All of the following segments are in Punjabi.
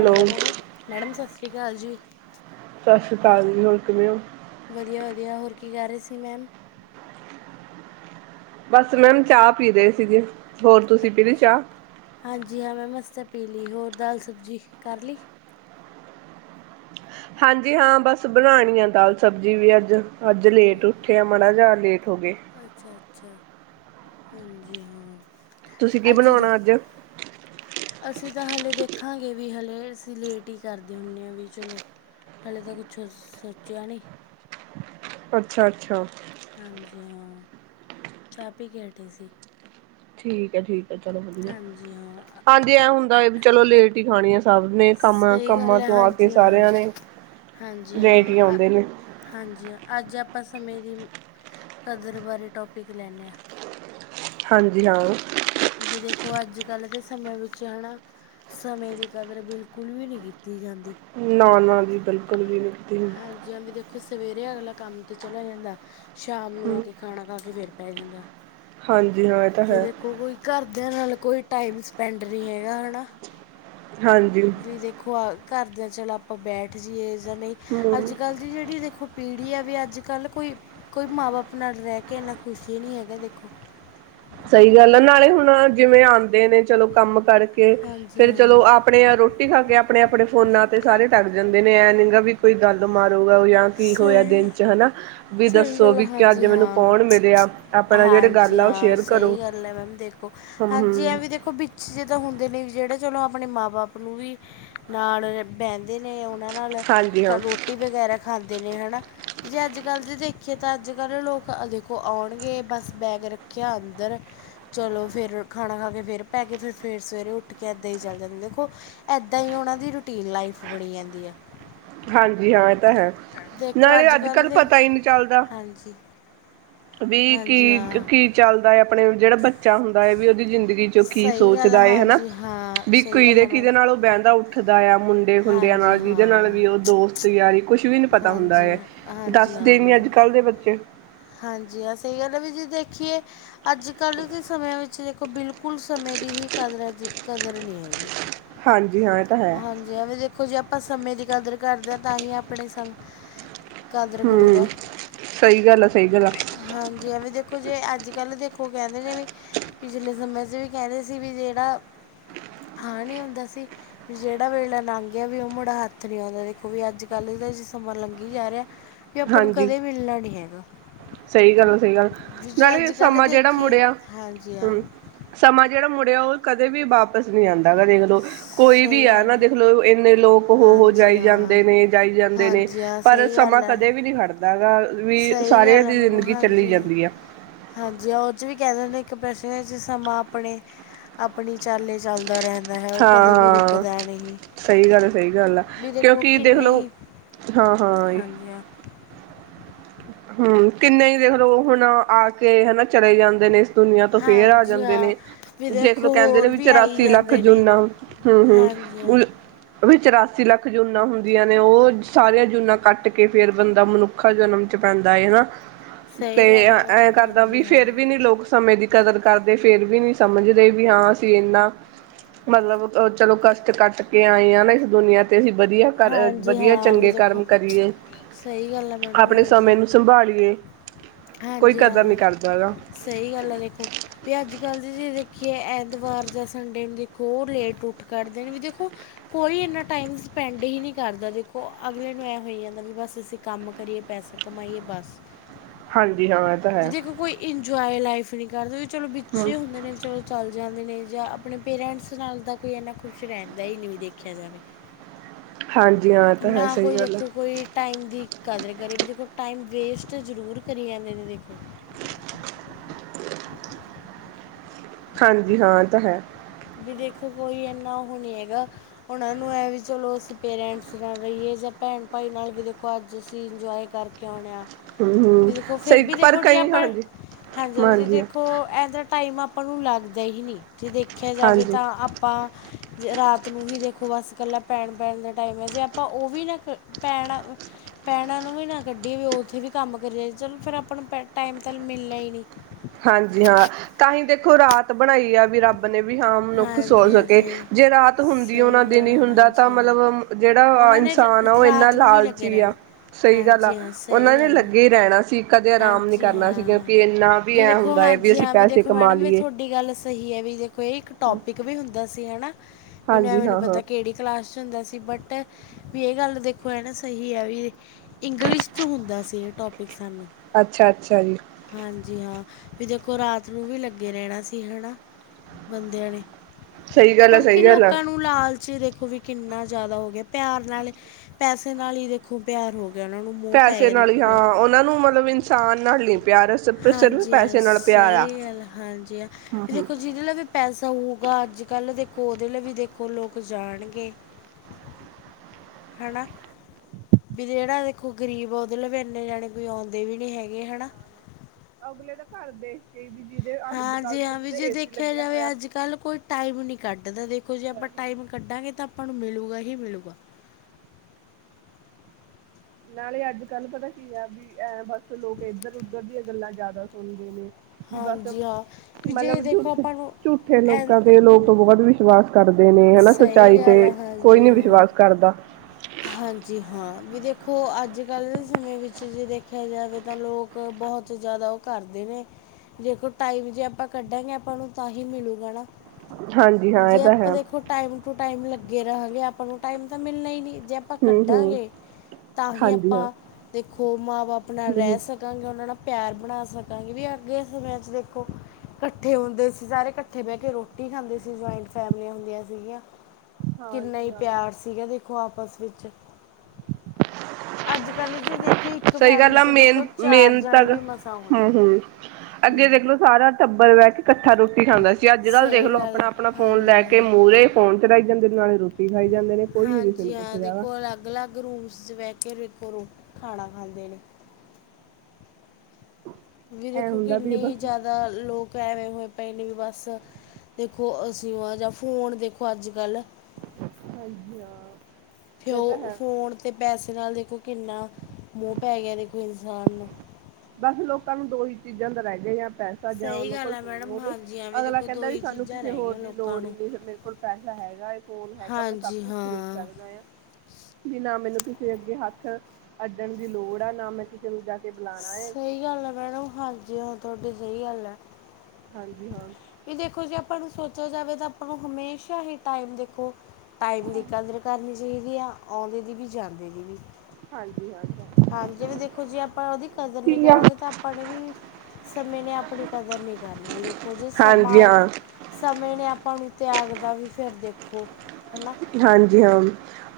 ਹੈਲੋ ਮੈਡਮ ਸਤਿ ਸ਼੍ਰੀ ਕਾਲ ਜੀ ਤਾਂ ਵੀ ਹੋਰ ਕਿਵੇਂ ਹੋ? ਵਧੀਆ ਵਧੀਆ ਹੋਰ ਕੀ ਕਰ ਰਹੇ ਸੀ ਮੈਮ ਬਸ ਮੈਮ ਚਾਹ ਪੀ ਰਹੇ ਸੀਗੇ ਹੋਰ ਤੁਸੀਂ ਪੀ ਲਈ ਅੱਛ ਚਾਹ ਹਾਂਜੀ ਹਾਂ ਮੈਂਮਸ ਅਸੀ ਤੇ ਪੀਲੀ ਹੋਰ ਦਾਲ ਸਬਜ਼ੀ ਕਰ ਲਈ? ਹਾਂਜੀ ਹਾਂ ਬਸ ਬਣਾਉਣੀ ਆ ਦਾਲ ਸਬਜ਼ੀ ਵੀ ਅੱਜ ਅੱਜ ਲੇਟ ਉੱਠੇ ਆ ਮਾੜਾ ਜ ਲੇਟ ਹੋ ਗਏ ਅੱਛਾ ਅੱਛਾ ਹਾਂਜੀ ਹਾਂ ਤੁਸੀਂ ਕੀ ਬਣਾਉਣਾ ਅੱਜ ਅਸੀਂ ਤਾਂ ਹਲੇੇ ਦੇਖਾਂਗੇ ਵੀ ਹਲੇੇ ਅਸੀਂ ਲੇਟ ਹੀ ਕਰਦੇ ਹੁੰਦੇ ਹ ਵੀ ਚਲੋ ਹਲੇ ਤਾਂ ਕੁਛ ਸੋਚਿਆ ਨੀ ਅੱਛਾ ਅੱਛਾ ਹਾਂਜੀ ਹਾਂ ਚਾਬੀ ਗੇਰ ਦੀ ਸੀ ਠੀਕ ਹੈ ਠੀਕ ਹੈ ਚਲੋ ਵਧੀਆ ਹਾਂਜੀ ਹਾਂ ਅ ਹਾਂਜੀ ਐ ਹੁੰਦਾ ਹੈ ਵੀ ਚਲੋ ਲੇਟ ਹੀ ਖਾਣੀ ਆ ਸਭ ਨੇ ਕੰਮ ਸਹੀ ਗੱਲ ਕੰਮਾਂ ਹੈ ਤੋਂ ਆ ਕੇ ਹਾਂਜੀ ਹਾਂ ਸਾਰਿਆਂ ਨੇ ਹਾਂਜੀ ਲੇਟ ਹਾਂ ਹੀ ਅ ਆਉਂਦੇ ਨੇ ਹਾਂਜੀ ਅੱਜ ਆਪਾਂ ਸਮੇਂ ਦੀ ਕਦਰ ਬਾਰੇ ਟੋਪਿਕ ਲੈਂਨੇ ਹਾਂ ਹਾਂਜੀ ਹਾਂ ਵੀ ਦੇਖੋ ਅੱਜ ਕੱਲ੍ਹ ਦੇ ਸਮੇਿਆਂ ਵਿੱਚ ਹਨਾ ਸਮੇਂ ਦੀ ਕਦਰ ਬਿਲਕੁਲ ਵੀ ਨਹੀਂ ਕੀਤੀ ਲਿਆਂਦੀ ਨਾ ਨਾ ਜੀ ਦੀ ਬਿਲਕੁਲ ਵੀ ਨਿ ਕਦੀ ਹਾਂਜੀ ਐਵੇਂ ਦੇਖੋ ਸਵੇਰੇ ਅਗਲਾ ਕੰਮ ਤੇ ਚਲਾ ਜਾਂਦਾ ਸ਼ਾਮ ਨੂੰ ਆ ਹਮ, ਕੇ ਖਾਣਾ ਖਾ ਕੇ ਫਿਰ ਪੈ ਜਾਂਦਾ ਹਾਂਜੀ ਹਾਂ ਇਹ ਤਾਂ ਫਿਰ ਹੈ ਇੱਕਖੋ ਕੋਈ ਘਰ ਜਿਨਾ ਨਾਲ ਕੋਈ ਟਾਈਮ ਸਪੈਂਡ ਨਹੀਂ ਹੈਗਾ ਹੈ ਨਾ ਹਾਂਜੀ ਵੀ ਦੇਖੋ ਆ ਘਰਦਿਆਂ ਚਲ ਆਪਾਂ ਬੈਠ ਜਾਈਏ ਜਾਂ ਨਹੀਂ ਹਮ ਅੱਜ ਕੱਲ ਜਿਹੜੀ ਦੇਖੋ ਪੀੜੀ ਆ ਵੀ ਅੱਜ ਕੱਲ ਕੋਈ ਕੋਈ ਮਾਂ ਬਾਪ ਨਾਲ ਰਹਿ ਕੇ ਇੰਨਾ ਖੁਸ਼ੀ ਨਹੀਂੀ ਹੈਗਾ ਦੇਖੋ [unintelligible] ਸਹੀ ਗੱਲ ਆ ਨਾਲੇ ਹੁਣ ਜਿਵੇਂ ਆਉਂਦੇ ਨੇ ਚਲੋ ਕੰਮ ਕਰ ਹਾਂਜੀ ਫੇਰ ਹਾਂ ਚਲੋ ਆਪਣੇ ਰੋਟੀ ਖਾ ਕੇ ਆਪਣੇ ਆਪਣੇ ਫੋਨਾਂ ਤੇ ਸਾਰੇ ਢੱਕ ਜਾਂਦੇ ਨੇ ਐ ਨੀ ਗ ਵੀ ਕੋਈ ਗੱਲ ਗਾ ਜਾਂ ਕੀ ਹੋਇਆ ਸਹੀ ਦਿਨ ਚ ਹੈਨਾ, ਵੀ ਸਹੀ ਦੱਸੋ ਗੱਲ ਹੈ ਵੀ ਕ ਅੱਜੇ ਹਾਂਜੀ ਮੈਨੂੰ ਹਾਂ। ਕੌਣ ਮਿਲਿਆ ਆਪਣਾ ਜਿਹੜੇ ਗੱਲ ਹਾਂਜੀ ਆ ਉਹ ਹਾਂ ਸ਼ੇਅਰ ਕਰੋ ਸਹੀ ਗੱਲ ਹੈ ਮੈਮ ਦੇਖੋ, ਹਮ ਹਾਂਜੀ ਹਮ ਐਵੇ ਵੀਂ ਦੇਖੋ ਵਿੱਚ ਜੇ ਤਾਂ ਹੁੰ ਲਈ ਜਿਹੜੇ ਚਲੋ ਆਪਣੇ ਮਾਂ ਬਾਪ ਨੂੰ ਵੀ ਨਾਲ ਬਹਿੰਦੇ ਨੇ, ਉਹਨਾਂ ਨਾਲ ਹਾਂਜੀ ਹਾਂ ਰੋਟੀ ਵਗੈਰਾ। ਖਾਂਦੇ ਨੇ ਹੈਾ ਜੇ ਅੱਜ ਕੱਲ੍ਹ ਜੇ ਦੇਖੀਏ ਤਾਂ ਅੱਜ ਕੱਲ੍ਹ ਲੋਕ ਆ ਦੇਖੋ ਆਉਣਗੇ ਬੱਸ ਬੈਗ ਰਖ ਕਿਆ ਅੰਦਰ ਚਲੋ ਫਿਰ ਖਾਣਾ ਖਾ ਕੇ ਫਿਰ ਪੈ ਕੇ ਫਿਰ ਫਿਰ ਸਵੇਰੇ ਉੱਠ ਕੇੱ ਦਹੀਂ ਚਲ ਜਾਂਦੇ ਦੇਖੋ ਇੱਦਾਂ ਹੀ ਉਹਨਾਂ ਦੀ ਰੂਟੀਨ ਲਾਈਫ ਬਣੀ ਜਾਂਦੀ ਆ ਹਾਂਜੀ ਹਾਂ ਇਹ ਤਾਂ ਹੈ ਨਾਲੇ ਅੱਜ ਕੱਲ੍ਹ ਪਤਾ ਹੀ ਨਹੀਂੀ ਚੱਲਦਾ ਹਾਂਜੀ ਵੀ ਕੀ ਹਾਂਜੀ ਹਾਂ। ਕੀ ਚੱਲਦਾ ਹੈ ਆਪਣੇ ਜਿਹੜਾ ਬੱਚਾ ਹੁੰਦਾ ਹੈ ਵੀ ਉਹਦੀ ਜ਼ਿੰਦਗੀ ਵਿਚੋ ਕੀ ਸਹੀ ਗੱਲ ਆ ਸੋਚਦਾ ਹੈ ਹਨਾ ਹਾਂਜੀ ਹਾਂ ਵੀ ਸਹੀ ਗੱਲ ਕਿਦੇ ਆ ਮੈਡਮ ਕਿਦੇ ਨਾਲ ਉਹ ਬਹਿੰਦਾ ਉੱਠਦਾ ਆ ਮੁੰਡੇ ਖੁੰਡਿਆਂ ਹਾਂਜੀ ਨਾਲ ਜਿਹਦੇ ਹਾਂ ਨਾਲ ਵੀ ਉਹ ਦੋਸਤ ਯਾਰੀ ਕੁਛ ਵੀ ਨੀ ਪਤਾ ਹੁੰਦਾ ਹਾਂਜੀ ਹੈ ਮੈ ਹਾਂਜੀ ਹਾਂ ਦੱਸਦੇ ਨੀ ਅੱਜ ਮੈਡਮ ਕੱਲ ਦੇ ਬੱਚੇ ਹਾਂਜੀ ਅ ਸਹੀ ਗੱਲ ਹੈ ਵੀ ਜੇ ਦੇਖੀਏ ਅੱਜ ਕੱਲ੍ਹ ਦੇ ਸਮੇਿਆਂ ਵਿੱਚ ਬਿਲਕੁਲ ਸਮੇਂ ਦੀ ਹੀ ਕਦਰਤ ਕਦਰ ਨਹੀਂ ਹੈਗੀ ਹਾਂਜੀ ਹਾਂ ਇਹ ਤਾਂ ਹੈ ਹਾਂਜੀ ਐਵੇਂ ਦੇਖੋ ਜੇ ਆਪਾਂ ਸਮੇਂ ਦੀ ਕਦਰ ਕਰਦੇ ਹਾਂ ਤਾਂ ਹੀ ਆਪਣੇ ਸਭ ਕਦਰ ਹਮ ਕਰੂਗਾ ਸਹੀ ਗੱਲ ਆ ਸਹੀ ਗੱਲ ਆ ਹਾਂਜੀ ਆਵੇ ਦੇਖੋ ਜੇ ਅੱਜ ਕੱਲ ਦੇਖੋ ਉਹ ਕਹਿੰਦੇ ਨੇ ਵੀ ਪਿਛਲੇ ਸਮੇਂ 'ਚ ਵੀ ਕਹਿੰਦੇ ਸੀ ਵੀ ਜਿਹੜਾ ਹਾਂ ਨੀ ਹੁੰਦਾ ਸੀ, ਵੀ ਜਿਹੜਾ ਵੇਲਾ ਲੰਘ ਗਿਆ ਵੀ ਉਹ ਮੁੜ ਹੱਥ ਨੀ ਆਉਂਦਾ, ਦੇਖੋ ਵੀ ਅੱਜ ਕੱਲ ਦਾ ਸਮਾਂ ਲੰਘੀ ਜਾ ਰਿਹਾ ਹੈ। ਵੀ ਆਪਾਂ ਨੂੰ ਹਾਂਜੀ ਕਦੇ ਮਿਲਣਾ ਨੀ ਹੈਗਾ। ਸਹੀ ਗੱਲ ਆ ਸਹੀ ਗੱਲ, ਵੀ ਜੇ ਨਾਲੇ ਅੱਜ ਕੱਲ੍ਹ ਸਮਾਂ ਜਿਹੜਾ ਦੇਖੀਏ ਮੁੜਿਆ ਹਾਂਜੀ ਹਾਂ ਹੂ ਸਮਾਂ ਜਿਹੜਾ ਮੁੜੇ ਵੇ ਔ ਕਦੇ ਵੀ ਵਾਪਿਸ ਨਹੀਂ ਆਉਂਦਾ, ਵੇਖ ਲੋ। ਕੋਈ ਵੀ ਸਹੀ ਆ ਗੱਲ ਨਾ ਹੈ ਦੇਖ ਲੋ, ਇੰਨੇ ਲੋਕ ਹੋ, ਹਾਂਜੀ ਜਾਈ ਹਾਂ ਜਾਂਦੇ ਨੇ ਜਾਈ ਜਾਂਦੇ ਨੇ, ਹਾਂਜੀ ਹਾਂ ਪਰ ਸਹੀ ਸਬ ਔ ਗੱਲ ਹੈ ਕਦੇ ਵੀ ਨੀ ਹਟਦਾ ਹੈਗਾ, ਵੀ ਸਾਰੀਆਂ ਹਾਂਜੀ ਹਾਂਜੀ ਹਾਂਜੀ ਉਹ ਚ ਵੀ ਕਹਿ ਦਿੰਦੇ ਇੱਕ ਪ੍ਰਸ਼ਨ ਚ ਸਮਾਂ ਆਪਣੇ, ਆਪਣੀ ਚਾਲੇ ਚੱਲਦਾ ਰਹਿੰਦਾ ਹੈ ਉਹ ਹਾਂ ਕਦੇ ਵੀ ਹਾਂ ਰੁਕਦਾ ਨਹੀਂ ਸਹੀ ਗੱਲ, ਸਹੀ ਗੱਲ ਐ, ਵੀ ਦੇਖੋ ਕਿਉਂਕਿ ਦੇਖ ਕਿੰਨੇ ਲੋ ਹੀ ਹਾਂ ਹਾਂ ਹਾਂਜੀ ਹਾਂ ਹੂ ਕਿੰਨੇ ਹੀ ਦੇਖ ਲੋ, ਹੁਣ ਆ ਕੇ ਹੈਨਾ ਚਲੇ ਜਾਂਦੇ ਨੇ। ਦੁਨੀਆਂ ਤੋਂ ਫੇਰ ਆ ਹਾਂਜੀ ਜਾਂਦੇ ਹਾਂ ਨੇ, ਵੀ ਦੇੇਖ ਲੋ ਦੇਖੋ ਕਹਿੰਦੇ ਨੇ ਹੋਰ ਵੀ ਚੁਰਾਸੀ ਲੱਖ ਜੂਨਾ, ਹੂ ਹੂ। ਜਿਯਾ ਵੀ ਚੁਰਾਸੀ ਲੱਖ ਜੂਨਾ ਹੁੰਦੀਆਂ ਨੇ, ਔ ਸਾਰੀਆਂ ਜੂਨਾ ਕੱਟ ਕੇ, ਫੇਰ ਬੰਦਾ ਮਨੁੱਖਾ ਜਨਮ ਪੈਂਦਾ ਹੈਨਾ, ਸਹੀ ਤੇ ਗੱਲ ਹੈ ਐਂ ਮੈਡਮ ਕਰਦਾ ਹਾਂਜੀ ਵੀ ਹਾਂ ਫੇਰ ਵੀ ਨੀ ਲੋਕ ਸਮਝ ਦੇ। ਕਦਰ ਕਰਦੇ, ਫੇਰ ਵੀ ਨੀ ਸਮਝਦੇ ਵੀ ਹਾਂ ਅਸੀਂ ਇੰਨਾ ਮਤਲਬ ਚਲੋ ਕਸ਼ਟ ਕੱਟ ਕੇ ਆਏ ਆ ਨਾ, ਇਸ ਦੁਨੀਆਂ ਤੇਸੀਂ ਵਧੀਆ ਕਰ ਹਾਂਜੀ ਵਧੀਆ ਹਾਂ ਵੀ ਚੰਗੇ ਕਰਮ ਦੇਖੋ ਕਰੀਏ, ਸਹੀ ਗੱਲ ਹੈ ਮੈਡਮ ਆਪਣੇ ਹਾਂਜੀ ਸਮੇਂ ਨੂੰ ਸੰਭਾਲੀਏ ਕੋਈ ਹਾਂਜੀ ਕਦਰ ਹਾਂ ਨਹੀਂ ਕਰਦਾ ਹੈਗਾ ਸਹੀ ਗੱਲ ਹੈ ਦੇਖੋ, ਵੀ ਅੱਜ ਕੱਲ੍ਹ ਦੀ ਜ ਦੇ ਕਿ ਐਤਵਾਰ ਜਾਂ ਸੰਡੇ ਨੂੰ, ਦੇਖੋ ਲੇਟ ਉੱਠ ਕਰੱਦੇ ਨੇ ਵੀ ਦੇਖੋ ਕੋਈ ਇੰਨਾਂ ਟਾਈਮ ਡੀਪੈਂਡ ਹੀ ਨਹੀਂ ਕਰਦਾ, ਦੇਖੋ ਅਗਲੇ ਨੂੰ ਐਂ ਹੋ ਜਾਂਦਾ ਵੀ ਬਸ ਅਸੀਂ ਕੰਮ ਕਰੀਏ ਪੈਸਾ ਕਮਾਈਏ ਬਸ। ਹਾਂਜੀ ਹਾਂ ਇਹ ਤਾਂ ਵੀ ਹੈ ਦੇਖੋ ਕੋਈ ਇੰਜੋਏ ਲਾਈਫ ਨਹੀਂ ਕਰਦਾ, ਵੀ ਚਲੋ ਹਮ ਵਿੱਚੇ ਹੁੰਦੇ ਨੇ ਚਲੋ ਚੱਲ ਜਾਂ ਨੇ ਜਾਂ ਆਪਣੇ ਪੇਰੈਂਟਸ ਨਾਲ ਤਾਂ ਕੋਈ ਇਨਾ ਖੁਸ਼ ਰਹਿੰਦਾ ਹੀ ਨਹੀਂ, ਦੇਖਿਆ ਜਾਵੇ ਹਾਂਜੀ ਹਾਂ ਇਹ ਤਾਂ ਨਾ ਹੈ ਸਹੀ ਕੋਈ ਗੱਲ ਹੈ ਦੇਖੋ, ਕੋਈ ਟਾਈਮ ਦੀ ਕਦਰ ਕਰੇ ਵੀ ਦੇਖੋ ਟਾਈਮ ਵੇਸਟ ਜ਼ਰੂਰ, ਕਰੀ ਜਾਂਦੇ ਨੇ ਦੇਖੋ। [inaudible] ਹਾਂਜੀ, ਹਾਂ ਤਾਂ ਹੈ ਵੀ ਦੇਖੋ ਕੋਈ ਇੰਨਾ ਉਹ ਨਹੀਂ ਹੈਗਾ, ਉਹਨਾਂ ਨੂੰ ਐ ਵੀ ਚਲੋ ਅਸੀਂ ਪੇਰੈਂਟਸ ਨਾਲ ਰਹੀਏ ਜਾਂ ਭੈਣ ਭਾਈ ਨਾਲ ਵੀ ਦੇਖੋ ਅੱਜ ਅਸੀਂ ਇੰਜੋਏ ਕਰਕੇ ਆਉਣੇ ਹਾਂ ਹਮ ਹਮ ਬਿਲਕੁਲ ਫਿਰ ਸਹੀ ਵੀ ਪਰ ਦੇਖੋ ਜੇ ਕਈ ਆਪਾਂ, ਹਾਂਜੀ ਹਾਂਜੀ ਦੇਖੋ ਐਟ ਦਾ ਟਾਈਮ ਆ ਆਪਾਂ ਨੂੰ ਲੱਗਦਾ ਹੀ ਨਹੀਂ, ਜੇ ਦੇਖਿਆ ਜਾਵੇ ਹਾਂਜੀ ਤਾਂ ਆਪਾਂ ਰਾਤ ਨੂੰ ਹੀ ਦੇਖੋ ਬਸ ਇਕੱਲਾ ਪੈਣ -ਪੈਣ ਦਾ ਟਾਈਮ ਹੈ, ਜੇ ਆਪਾਂ ਉਹ ਵੀ ਨਾ ਕ ਪੈਣ, ਪੈਣਾ ਨੂੰ ਵੀ ਨਾ ਕੱਢ ਗੱਡੀ ਵੀ ਉੱਥੇ ਵੀ ਕੰਮ ਕਰੀ ਜਾ ਚਲ, ਫਿਰ ਆਪਣਾ ਟਾਈਮ ਤ ਮਿਲਣਾ ਹੀ ਨਹੀਂ ਹਾਂਜੀ ਹਾਂ ਤਾਂ ਹੀ ਦੇਖੋ, ਰਾਤ ਬਣਾਈ ਆ ਵੀ ਰੱਬ ਨੇ ਵੀ ਹਾਂ ਮਨੁੱਖ ਸੋ ਹਾਂਜੀ ਹਾਂ, ਸਕੇ, ਸਹੀ ਜੇ ਰਾਤ ਹੁੰਦੀ ਉਹਨਾ ਸਹੀ ਦਿਨ ਗੱਲ ਹੀ ਆ, ਹੁੰਦਾ ਤਾਂ ਹਾਂਜੀ ਹਾਂ ਮਤਲਬ ਜਿਹੜਾ ਉਹਨਾਂ ਨੇ ਇਨਸਾਨ ਆ ਰ- ਉਹ ਇੰਨਾ ਰਾਤ ਨੂੰ ਵੀ ਲੱਗੇ ਲਾਲਚੀ ਆ, ਰਹਿਣਾ ਸਹੀ ਗੱਲ ਆ ਹਾਂਜੀ ਹਾਂ ਉਹਨਾਂ ਸਹੀ ਨੇ ਗੱਲ ਆ। ਲੱਗੇ ਹੀ ਰਹਿਣਾ ਸੀ ਕਦੇ ਰਾਮ ਨੀ ਹਾਂਜੀ ਕਰਨਾ ਸੀ ਹਾਂ। ਕਿਉਂਕਿ ਇੰਨਾ ਵੀ ਐ ਦੇਖੋ ਹੁੰਦਾ ਹੈ ਹਾਂਜੀ ਅਸੀਂ ਹਾਂ, ਵੀ ਪੈਸੇ ਦੇਖੋ ਕਮਾ ਮੈਡਮ ਵੀ ਲਈਏ ਤੁਹਾਡੀ ਗੱਲ ਸਹੀ ਹੈ, ਵੀ ਦੇਖੋ ਇਹ ਇੱਕ ਟੋਪਿਕ ਵੀ ਹੁੰਦਾ ਸੀ ਹੈ ਨਾ। ਮੈਨੂੰ ਹਾਂਜੀ ਮੈਨੂੰ ਹਾਂ ਪਤਾ ਹਾਂ ਕਿਹੜੀ ਕਲਾਸ ਚ ਹੁੰਦਾ ਸੀ, ਬਟ ਵੀ ਇਹ ਗੱਲ ਦੇਖੋ ਹੈ ਨਾ ਸਹੀ ਹੈ ਵੀ, ਇੰਗਲਿਸ਼ ਚ ਹੁੰਦਾ ਸੀ ਇਹ ਟੋਪਿਕ ਸਾਨੂੰ। ਅੱਛਾ ਅੱਛਾ ਜੀ ਹਾਂਜੀ ਹਾਂ ਵੀ ਦੇਖੋ ਰਾਤ ਨੂੰ ਵੀ ਲੱਗੇ ਰਹਿਣਾ ਸੀ ਹੈਨਾ ਬੰਦਿਆਂ ਨੇ ਸਹੀ ਗੱਲ ਆ ਸਹੀ ਗੱਲ ਆ ਚੇ ਦੇਖੋ ਵੀ ਕਿੰਨਾ ਜ਼ਿਆਦਾ ਹੋ ਗਿਆ, ਪਿਆਰ ਨਾਲ ਪੈਸੇ ਨਾਲ ਹੀ ਦੇਖੋ ਪਿਆਰ ਹੋ ਗਿਆ ਉਹਨਾਂ ਨੂੰ ਮੋਹ ਪੈ ਪੈਸੇ ਗਿਆ ਨਾਲ ਦੇਖੋ ਹੀ, ਪਿਆ ਹਾਂ ਉਹਨਾਂ ਨੂੰ ਮਤਲਬ ਇਨਸਾਨ ਨਾਲ ਨ ਹਾਂਜੀ ਹਾਂ ਸਹੀ ਗੱਲ ਹਾਂਜੀ ਆ, ਵੀ ਹੂੰ-ਹੂੰ। ਦੇਖੋ ਜਿਹਦੇ ਨਾਲ ਵੀ ਪੈਸਾ ਹੋਊਗਾ ਅੱਜ ਕੱਲ੍ਹ ਦੇਖੋ ਉਹਦੇ ਲਈ ਵੀ ਦੇਖੋ ਲੋਕ ਲੋਕ ਜਾਣਗੇ ਹੈਨਾ ਵੀ ਜਿਹੜਾ ਦੇਖੋ ਗ਼ਰੀਬ ਉਹਦੇ ਲੇ ਵੀ, ਇੰਨੇ ਜਾਣੇ ਕੋਈ ਆਉਂਦੇ ਵੀ ਨੀ ਹੈਗੇ ਹਨਨਾ ਨਾ-ਨਾ। ਅਗਲੇ ਤਾਂ ਘਰਦੇ ਕਈ ਵੀ ਜਿਹਦੇ ਹਾਂ ਅੱਜ-ਕੱਲ ਜੀ ਤਾਂ ਹਾਂ ਵੀ, ਜਿਹਦੇ ਜੇ ਏਸੀ ਦੇਖਿਆ ਲੱਗਿਆ ਜਾਵੇ ਹੋਇਆ ਅੱਜ ਹਾਂ ਕੱਲ ਕੋਈ ਟਾਈਮ ਨੀ ਕੱਢਦਾ, ਦੇਖੋ ਜੇ ਆਪਾਂ ਹਾਂ, ਟਾਈਮ ਕੱ ਕਢਾਂਗੇ, ਤਾਂ ਆਪਾਂ ਨੂੰ ਮਿਲੂਗਾ ਹੀ ਮਿਲੂਗਾ ਨਾਲੇ ਅੱਜ ਕੱਲ੍ਹ, ਪਤਾ ਕੀ ਆ ਵੀ ਐ ਬਸ ਲੋਕ ਇੱਧਰ ਉਧਰ ਦੀਆਂ ਗੱਲਾਂ ਜ਼ਿਆਦਾ ਸੁਣਦੇ ਨੇ ਵੀ ਬਸ ਹਾਂਜੀ ਹਾਂ ਵੀ ਜੇ ਮਤਲਬ ਦੇਖੋ ਝੂਠੇ, ਆਪਾਂ ਨੂੰ ਝੂਠੇ ਐ ਲੋਕਾਂ ਤੇ ਲੋਕ ਤੋਂ ਬਹੁਤ ਵਿਸ਼ਵਾਸ ਕਰਦੇ ਨੇ, ਹਨਾ ਸਹੀ ਸੱਚਾਈ ਤੇ ਗੱਲ ਆ ਕੋਈ ਹਾਂਜੀ ਨੀ ਹਾਂ। ਵਿਸ਼ਵਾਸ ਕਰਦਾ ਹਾਂਜੀ ਹਾਂ ਵੀ ਦੇਖੋ ਅੱਜ ਕੱਲ੍ਹ ਦੇ ਸਮੇਂ ਵਿੱਚ ਜੇ ਦੇਖਿਆ ਜਾਵੇ ਤਾਂ ਲੋਕ ਬਹੁਤ ਜ਼ਿਆਦਾ ਉਹ ਕਰਦੇ ਨੇ ਦੇਖੋ ਟਾਈਮ ਜੇ ਆਪਾਂ ਕੱਢਾਂਗੇ, ਆਪਾਂ ਨੂੰ ਤਾਂ ਹੀ ਮਿਲੂਗਾ ਨਾ ਹਾਂਜੀ ਹਾਂ, ਇਹ ਜੇ ਤਾਂ ਆਪਾਂ ਹੈ। ਦੇਖੋ ਟਾਈਮ ਟੂ ਟਾਈਮ, ਲੱਗੇ ਰਹਾਂਗੇ ਆਪਾਂ ਨੂੰ ਟਾਈਮ ਤਾਂ ਮਿਲਣਾ ਹੀ ਨੀ ਜੇ ਆਪਾਂ ਹੂੰ-ਹੂੰ। ਕੱਢਾਂਗੇ ਤਾਂ ਹੀ ਹਾਂਜੀ ਹਾਂ ਆਪਾਂ ਦੇਖੋ, ਮਾਂ ਬਾਪ ਨਾਲ ਹੂੰ ਰਹਿ ਹੂੰ ਸਕਾਂਗੇ ਉਹਨਾਂ ਨਾਲ ਪਿਆਰ ਬਣਾ ਸਕਾਂਗੇ, ਵੀ ਅੱਗੇ ਸਮਿਆਂ ਚ ਦੇਖੋ ਇਕੱਠੇ ਹੁੰਦੇ ਸੀ ਸਾਰੇ ਇਕੱਠੇ ਬਹਿ ਕੇ ਰੋ ਰੋਟੀ ਖਾਂਦੇ ਸੀ, ਜੁਆਇੰਟ ਫੈਮਲੀਆਂ ਹੁੰਦੀਆਂ ਸੀਗੀਆਂ ਕਿੰਨਾ ਹੀ ਹਾਂਜੀ ਪਿਆਰ ਹਾਂ ਸੀਗਾ, ਦੇਖੋ ਆਪਸ ਵਿੱਚ ਅੱਜ ਕੱਲ੍ਹ ਜੀ ਦੇਖੀਏ ਇੱਕ ਸਹੀ ਗੱਲ ਫੈਮਿਲੀ ਆ ਚ, ਦੇਖੋ ਮੇਨ ਚਾਰ ਮੇਨ ਜਣੇ ਤੱਕ ਵੀ ਮਸਾਂ ਹੂੰ ਹੋਣਗੇ ਹੂੰ ਅੱਗੇ ਹਾਂਜੀ ਦੇਖਲੋ ਸਾਰਾ ਟੱਬਰ ਬਹਿ ਕੇ ਇਕੱਠਾ ਰੋਟੀ ਖਾਂਦਾ ਸੀ, ਅੱਜ ਕੱਲ੍ਹ ਸਹੀ ਦੇਖਲੋ ਗੱਲ ਹੈ, ਆਪਣਾ ਆਪਣਾ ਫੋਨ ਹਾਂਜੀ ਲੈ ਕੇ ਹਾਂ ਮ ਫੋਨ ਚਲਾਈ ਜਾਂਦੇ ਨਾਲੇ ਰੋ ਹਾਂਜੀ ਹਾਂ, ਦੇਖੋ ਅਲੱਗ-ਅਲੱਗ ਰੂਮਸ ਚ ਬੈਠ ਫਿਰ ਇੱਕ ਰੋ ਖਾਣਾ ਖਾਂਦੇ ਨੇ ਵੀ ਐ ਦੇਖੋ, ਹੁੰਦਾ ਵੀ ਕਿੰਨੇ ਬਸ ਜ਼ਿਆਦਾ ਲੋਕ ਕਿ ਐਵੇਂ ਹੋਏ ਪਏ ਨੇ, ਵੀ ਬਸ ਦੇਖੋ ਅਸੀਂ ਉਹ ਜਾਂ ਫੋਨ ਦੇਖੋ ਅੱਜ ਕੱਲ੍ਹ ਯਾ ਫ ਫੋਨ ਤੇ ਪੈਸੇ ਨਾਲ ਦੇਖੋ ਕਿੰਨਾ ਮੋਹ ਪੈ ਗਿਆ, ਦੇਖੋ ਇਨਸਾਨ ਨੂੰ ਲੋਕਾਂ, ਨੂੰ ਦੋ ਹੀ ਚੀਜ਼ਾਂ ਦਾ ਰਹਿ ਗਏ ਹ ਪੈਸਾ ਜਾਂ ਸਹੀ ਉਹਨਾਂ ਗੱਲ ਕੋਲ ਹੈ ਫੋਨ ਮੈਡਮ ਹੋਵੇ, ਹਾਂਜੀ ਐਵੇਂ ਅਗਲਾ ਦੇਖੋ ਦੋ ਕਹਿੰਦਾ ਵੀ ਹੀ ਸਾਨੂੰ ਚੀਜ਼ਾਂ ਕਿਸੇ ਰਹਿ ਹੋਰ ਗਈਆਂ ਦੀ ਲੋਕਾਂ ਲੋੜ ਹੀ ਨੂੰ ਨਹੀਂ ਫਿਰ ਮੇਰੇ ਕੋਲ ਪੈਸਾ ਹੈਗਾ ਇਹ ਫੋਨ ਹੈਗਾ, ਮੈਂ ਸਭ ਹਾਂਜੀ ਕੁਛ ਖ਼ਰੀਦ ਹਾਂ ਸਕਦਾ ਆ, ਵੀ ਨਾ ਮੈਨੂੰ ਕਿਸੇ ਅੱਗੇ ਹੱਥ ਅੱਡਣ ਦੀ ਲੋੜ ਆ, ਨਾ ਮੈਂ ਕਿਸੇ ਨੂੰ ਜਾ ਕੇ ਬੁਲਾਣਾ ਹੈ ਸਹੀ ਗੱਲ ਹੈ ਮੈਡਮ ਹਾਂਜੀ ਹ ਤੁਹਾਡੀ ਸਹੀ ਗੱਲ ਹੈ। ਹਾਂਜੀ ਹਾਂ। ਵੀ ਦੇਖੋ ਜੇ ਆਪਾਂ ਨੂੰ ਸੋਚਿਆ ਜਾਵੇ ਤਾਂ ਆਪਾਂ ਨੂੰ ਹਮੇਸ਼ਾ ਹੀ ਟਾਈਮ ਦੇਖੋ ਟਾਈਮ ਦੀ ਕਦਰ ਕਰਨੀ ਚਾਹੀਦੀ ਆ ਆਉਂਦੇ ਦੀ ਵੀ ਜਾਂਦੇ ਦੀ ਵੀ। ਹਾਂਜੀ। ਹਾਂ ਹਾਂਜੀ ਵੀ ਦੇਖੋ ਜੇ ਆਪਾਂ ਉਹਦੀ ਕਦਰ ਨੀ ਠੀਕ ਆ ਕਰਾਂਗੇ ਤਾਂ ਆਪਾਂ ਨੇ ਵੀ ਸਮੇਂ ਨੇ ਆਪਣੀ ਕਦਰ ਨਹੀਂ ਕਰਨੀ, ਵੀ ਦੇਖੋ ਜੇ ਸਮਾਂ ਹਾਂਜੀ ਹਾਂ ਸਮੇਂ ਨੇ ਆਪਾਂ ਨੂੰ ਤਿਆਗ ਦਾ ਵੀ ਫਿਰ ਦੇਖੋ। ਹਨਾ ਹਾਂਜੀ ਹਾਂ,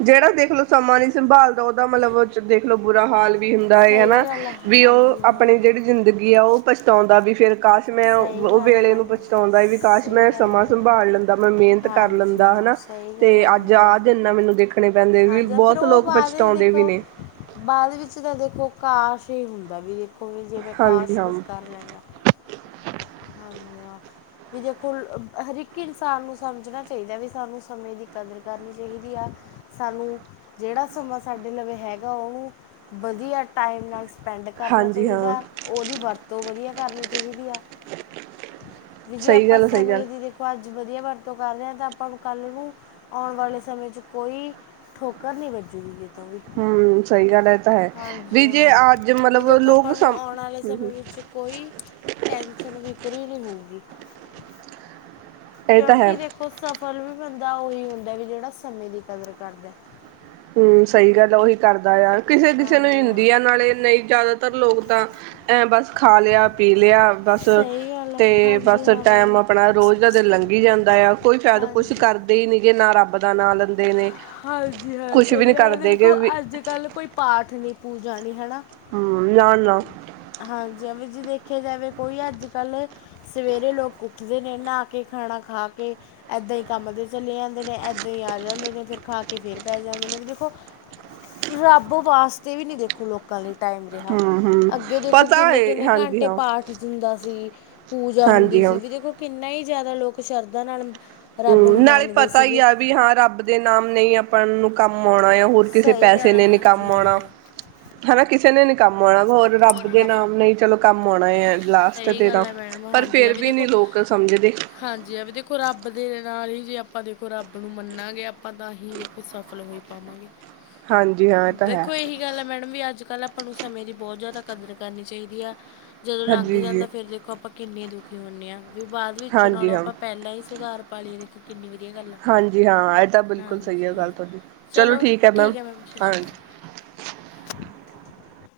ਜਿਹੜਾ ਦੇਖਲੋ ਸਮਾਂ ਨੀ ਸੰਭਾਲਦਾ ਉਹਦਾ ਮਤਲਬ ਦੇਖਲੋ ਬੁਰਾ ਹਾਲ ਵੀ ਹੁੰਦਾ ਹੈ ਸਹੀ ਹਨਾ, ਗੱਲ ਹੈ, ਵੀ ਹਾਂਜੀ ਉਹ ਹਾਂ ਆਪਣੀ ਜਿਹੜੀ ਜ਼ਿੰਦਗੀ ਆ ਉਹ ਪਛਤਾਉਂਦਾ ਵੀ ਫਿਰ ਕਾਸ਼ ਮੈਂ ਸਹੀ ਉਹ ਗੱਲ ਹੈ, ਵੇਲੇ ਨੂੰ ਹਾਂਜੀ ਪਛਤਾਉਂਦਾ ਵੀ ਕਾਸ਼ ਸਹੀ ਮੈਂ ਗੱਲ ਹੈ ਸਮਾਂ ਮੈਡਮ ਹਾਂ। ਸੰਭਾਲ ਲੈਂਦਾ, ਮੈਂ ਮਿਹਨਤ ਕਰ ਹਾਂਜੀ ਲੈਂਦਾ ਹਾਂ ਹਨਾ। ਸਹੀ ਤੇ ਗੱਲ ਹੈ, ਅੱਜ ਹਾਂਜੀ ਹਾਂ ਆਹ ਦਿਨ ਨਾ, ਮੈਨੂੰ ਦੇਖਣੇ ਪੈਂਦੇ ਵੀ ਹਾਂਜੀ ਫਿਰ ਬਹੁਤ ਉਹ ਲੋਕ ਬਾਅਦ ਵਿੱਚ ਪਛਤਾਉਂਦੇ ਵੀ ਦੇਖੋ ਨੇ। ਬਾਅਦ ਵਿੱਚ ਤਾਂ ਦੇਖੋ ਕਾਸ਼, ਹੀ ਹੁੰਦਾ ਵੀ ਦੇਖੋ ਵੀ ਜਿਵੇਂ ਹਾਂਜੀ ਕਾਸ਼, ਹਾਂ ਕੁਛ ਕਰ ਲੈਂਦਾ। ਜਾਂ ਆ ਵੀ ਦੇਖੋ ਹਰ ਇੱਕ ਇਨਸਾਨ ਨੂੰ ਸਮਝਣਾ ਚਾਹੀਦਾ ਵੀ, ਸਾਨੂੰ ਸਮੇਂ ਦੀ ਕਦਰ ਕਰਨੀ ਚਾਹੀਦੀ ਆ। ਸਾਨੂੰ, ਜਿਹੜਾ ਸਮਾਂ ਸਾਡੇ ਲਵੇਂ ਹੈਗਾ, ਉਹਨੂੰ ਵਧੀਆ ਟਾਈਮ ਨਾਲ ਸਪੈਂਡ ਕਰਨਾ ਹਾਂਜੀ ਹਾਂ ਚਾਹੀਦਾ, ਉਹਦੀ ਵਰਤੋਂ ਵਧੀਆ ਕਰਨੀ ਚਾਹੀਦੀ ਆ। ਵੀ ਜੇ ਸਹੀ ਆਪਾਂ ਗੱਲ ਸਹੀ ਗੱਲ ਸਮੇਂ ਦੀ ਦੇਖੋ ਅੱਜ ਵਧੀਆ ਵਰ ਤੋਂ ਕਰਦੇ ਹਾਂ, ਤਾਂ ਆਪਾਂ ਨੂੰ ਕੱਲ੍ਹ ਨੂੰ ਆਉਣ ਵਾਲੇ ਸਮੇਂ 'ਚ ਕੋਈ ਠੋਕਰ ਨਹੀਂ ਵੱਜੂਗੀ। ਹਮ ਸਹੀ ਗੱਲ ਇਹ ਤਾਂ ਹੈ ਹਾਂਜੀ ਵੀ ਜੇ ਹਾਂ, ਅੱਜ ਵੀ ਮਤਲਬ ਦੇਖੋ ਲੋਕ ਆਪਾਂ ਨੂੰ ਸਮ ਆਉਣ ਵਾਲੇ ਸਮੇਂ ਹਮ ਵਿੱਚ ਕੋਈ ਟੈਂਕ ਵਿਕਰੀ ਨੀ ਹੋਊਗੀ ਇਹ ਤਾਂ ਹੈ ਕਿਉਂਕਿ ਦੇਖੋ ਸਫਲ ਵੀ ਬੰਦਾ ਉਹੀ ਹੁੰਦਾ ਵੀ ਜਿਹੜਾ ਸਮੇਂ ਦੀ ਕਦਰ ਕਰਦਾ। ਹਮ ਸਹੀ ਗੱਲ ਆ ਉਹੀ ਕਰਦਾ ਆਰ ਕਿਸੇ ਕਿਸੇ ਨੂੰ ਹਾਂਜੀ ਹਾਂ ਹੁੰਦੀ ਹੈ ਨਾਲੇ ਨਹੀਂ ਜ਼ਿਆਦਾਤਰ ਲੋਕ ਤਾਂ ਐਂ ਬਸ ਖਾ ਲਿਆ ਪੀ ਲਿਆ। ਬਸ ਸਹੀ ਗੱਲ ਹੈ ਤੇ ਹਾਂਜੀ ਬਸ ਹਾਂ ਟੈਮ ਮੈਡਮ ਆਪਣਾ ਰੋਜ਼ ਦਾ ਦਿਨ ਲੰਘੀ ਜਾਂਦਾ ਆ ਕੋਈ ਫਾਇਦ ਕੁਛ ਹਾਂਜੀ ਕਰ ਦੇ ਹੀ ਨੀ ਜੇ ਨਾ ਰੱਬ ਦਾ ਨਾਂ ਲੈਂਦੇ ਨੇ। ਹਾਂਜੀ ਹਾਂ ਕੁਛ ਵੀ ਸਹੀ ਨੀ ਗੱਲ ਹੈ ਕਰਦੇ ਗੇ ਦੇਖੋ ਵੀ ਅੱਜ ਕੱਲ ਕੋਈ ਪਾਠ ਨੀ ਪੂਜਾ ਨਹੀਂ ਹਨਾ। ਹਮ ਨਾ ਨਾ ਹਾਂਜੀ ਵੀ ਜੀ ਦੇਖ ਦੇਖਿਆ ਜਾਵੇ ਕੋਈ ਅੱਜ ਕੱਲ੍ਹ ਸਵੇਰੇ ਲੋਕ ਉੱਠਦੇ ਨੇ ਨਹਾ ਕੇ ਖਾਣਾ ਖਾ ਕੇ ਇਏਦਾਂ ਹੀ ਕੰਮ ਦੇ ਚਲੇ ਜਾਂਦੇ ਨੇ ਇਏਦਾਂ ਹੀ ਆ ਜਾਂਦੇ ਨੇ ਫਿਰ ਖਾ ਕੇ ਫੇਰ ਪੈ ਜਾਂਦੇ ਨੇ ਵੀ ਦੇਖੋ ਰੱਬ ਵਾਸਤੇ ਵੀ ਨੀ ਦੇਖੋ ਲੋਕਾਂ ਲਈ ਟਾਈਮ ਰਿਹਾ। ਹਮ ਹਮ ਅੱਗੇ ਦੇਖੋ ਪਤਾ ਕਿੰਨੇ ਹੈ ਕਿੰਨੇ ਹਾਂਜੀ ਘੰਟੇ ਹਾਂ ਪਾਠ ਹੁੰਦਾ ਸੀ ਪੂਜਾ ਹੁੰਦੀ ਹਾਂਜੀ ਹਾਂ ਸੀ ਵੀ ਦੇਖੋ ਕਿੰਨਾ ਹੀ ਜ਼ਿਆਦਾ ਲੋਕ ਸ਼ਰਧਾ ਨਾਲ ਰੱਬ ਹਮ ਨੂੰ ਨਾਲੇ ਮੰਨਦੇ ਪਤਾ ਹੀ ਸੀਗੇ ਆ ਵੀ ਹਾਂ ਰੱਬ ਦੇ ਨਾਮ ਨਹੀਂ ਆਪਾਂ ਨੂੰ ਕੰਮ ਆਉਣਾ ਆ। ਹੋਰ ਕਿਸੇ ਸਹੀ ਪੈਸੇ ਗੱਲ ਆ ਨੇ ਨੀ ਹਾਂਜੀ ਕੰਮ ਆਉਣਾ ਹਾਂ ਹਨਾ ਕਿਸੇ ਨੇ ਨੀ ਕੰਮ ਹੋਰ ਰੱਬ ਦੇ ਨਾਮ ਨਹੀਂ ਚਲੋ ਕੰਮ ਆਉਣਾ ਹੈ। ਸਹੀ ਗੱਲ ਹੈ ਮੈਡਮ ਹਾਂਜੀ ਐ ਵੀ ਦੇਖੋ ਲੋਕ ਸਮਝਦੇ ਹਾਂਜੀ ਐ ਵੀ ਦੇਖੋ ਰੱਬ ਦੇ ਰ ਨਾਲ ਹੀ ਜੇ ਆਪਾਂ ਦੇਖੋ ਰੱਬ ਨੂੰ ਮੰਨਾਗੇ ਆਪਾਂ ਤਾਂ ਹੀ ਦੇਖੋ ਸਫਲ ਹੋਈ ਪਾਵਾਂਗੇ। ਹਾਂਜੀ ਹਾਂ ਇਹ ਤਾਂ ਹੈ ਦੇਖੋ ਇਹੀ ਗੱਲ ਹੈ ਮੈਡਮ ਵੀ ਅੱਜ ਕੱਲ ਆਪਾਂ ਨੂੰ ਸਮੇਂ ਦੀ ਬਹੁਤ ਜ਼ਿਆਦਾ ਕਦਰ ਕਰਨੀ ਚਾਹੀਦੀ ਆ ਜਦੋਂ ਲੰਘ ਹਾਂਜੀ ਜੀ ਜਾਂਦਾ ਫੇਿਰ ਦੇਖੋ ਆਪਾਂ ਕਿੰਨੇ ਦੁਖੀ ਹੁੰਦੇ ਆਾਂ ਵੀ ਬਾਅਦ ਵਿੱਚੋਂ ਨਾਲੋਂ ਹਾਂਜੀ ਹਾਂ ਆਪਾਂ ਪਹਿਲਾਂ ਹੀ ਸੁਧਾਰ ਪਾਲੀਏ ਦੇਖੋ ਕਿੰਨੀ ਵ ਸਹੀ ਗੱਲਾਂ ਹਾਂਜੀ ਹਾਂ ਇਹ ਤਾਂ ਬਿਲਕੁਲ ਸਹੀ ਹੈ ਹਾਂਜੀ ਗੱਲ ਹਾਂ ਤੁਹਾਡੀ ਚਲੋ ਠੀਕ ਹੈ ਮੈਮ ਸਤਿ ਸ਼੍ਰੀ ਹਾਂਜੀ ਅਕਾਲ। [inaudible]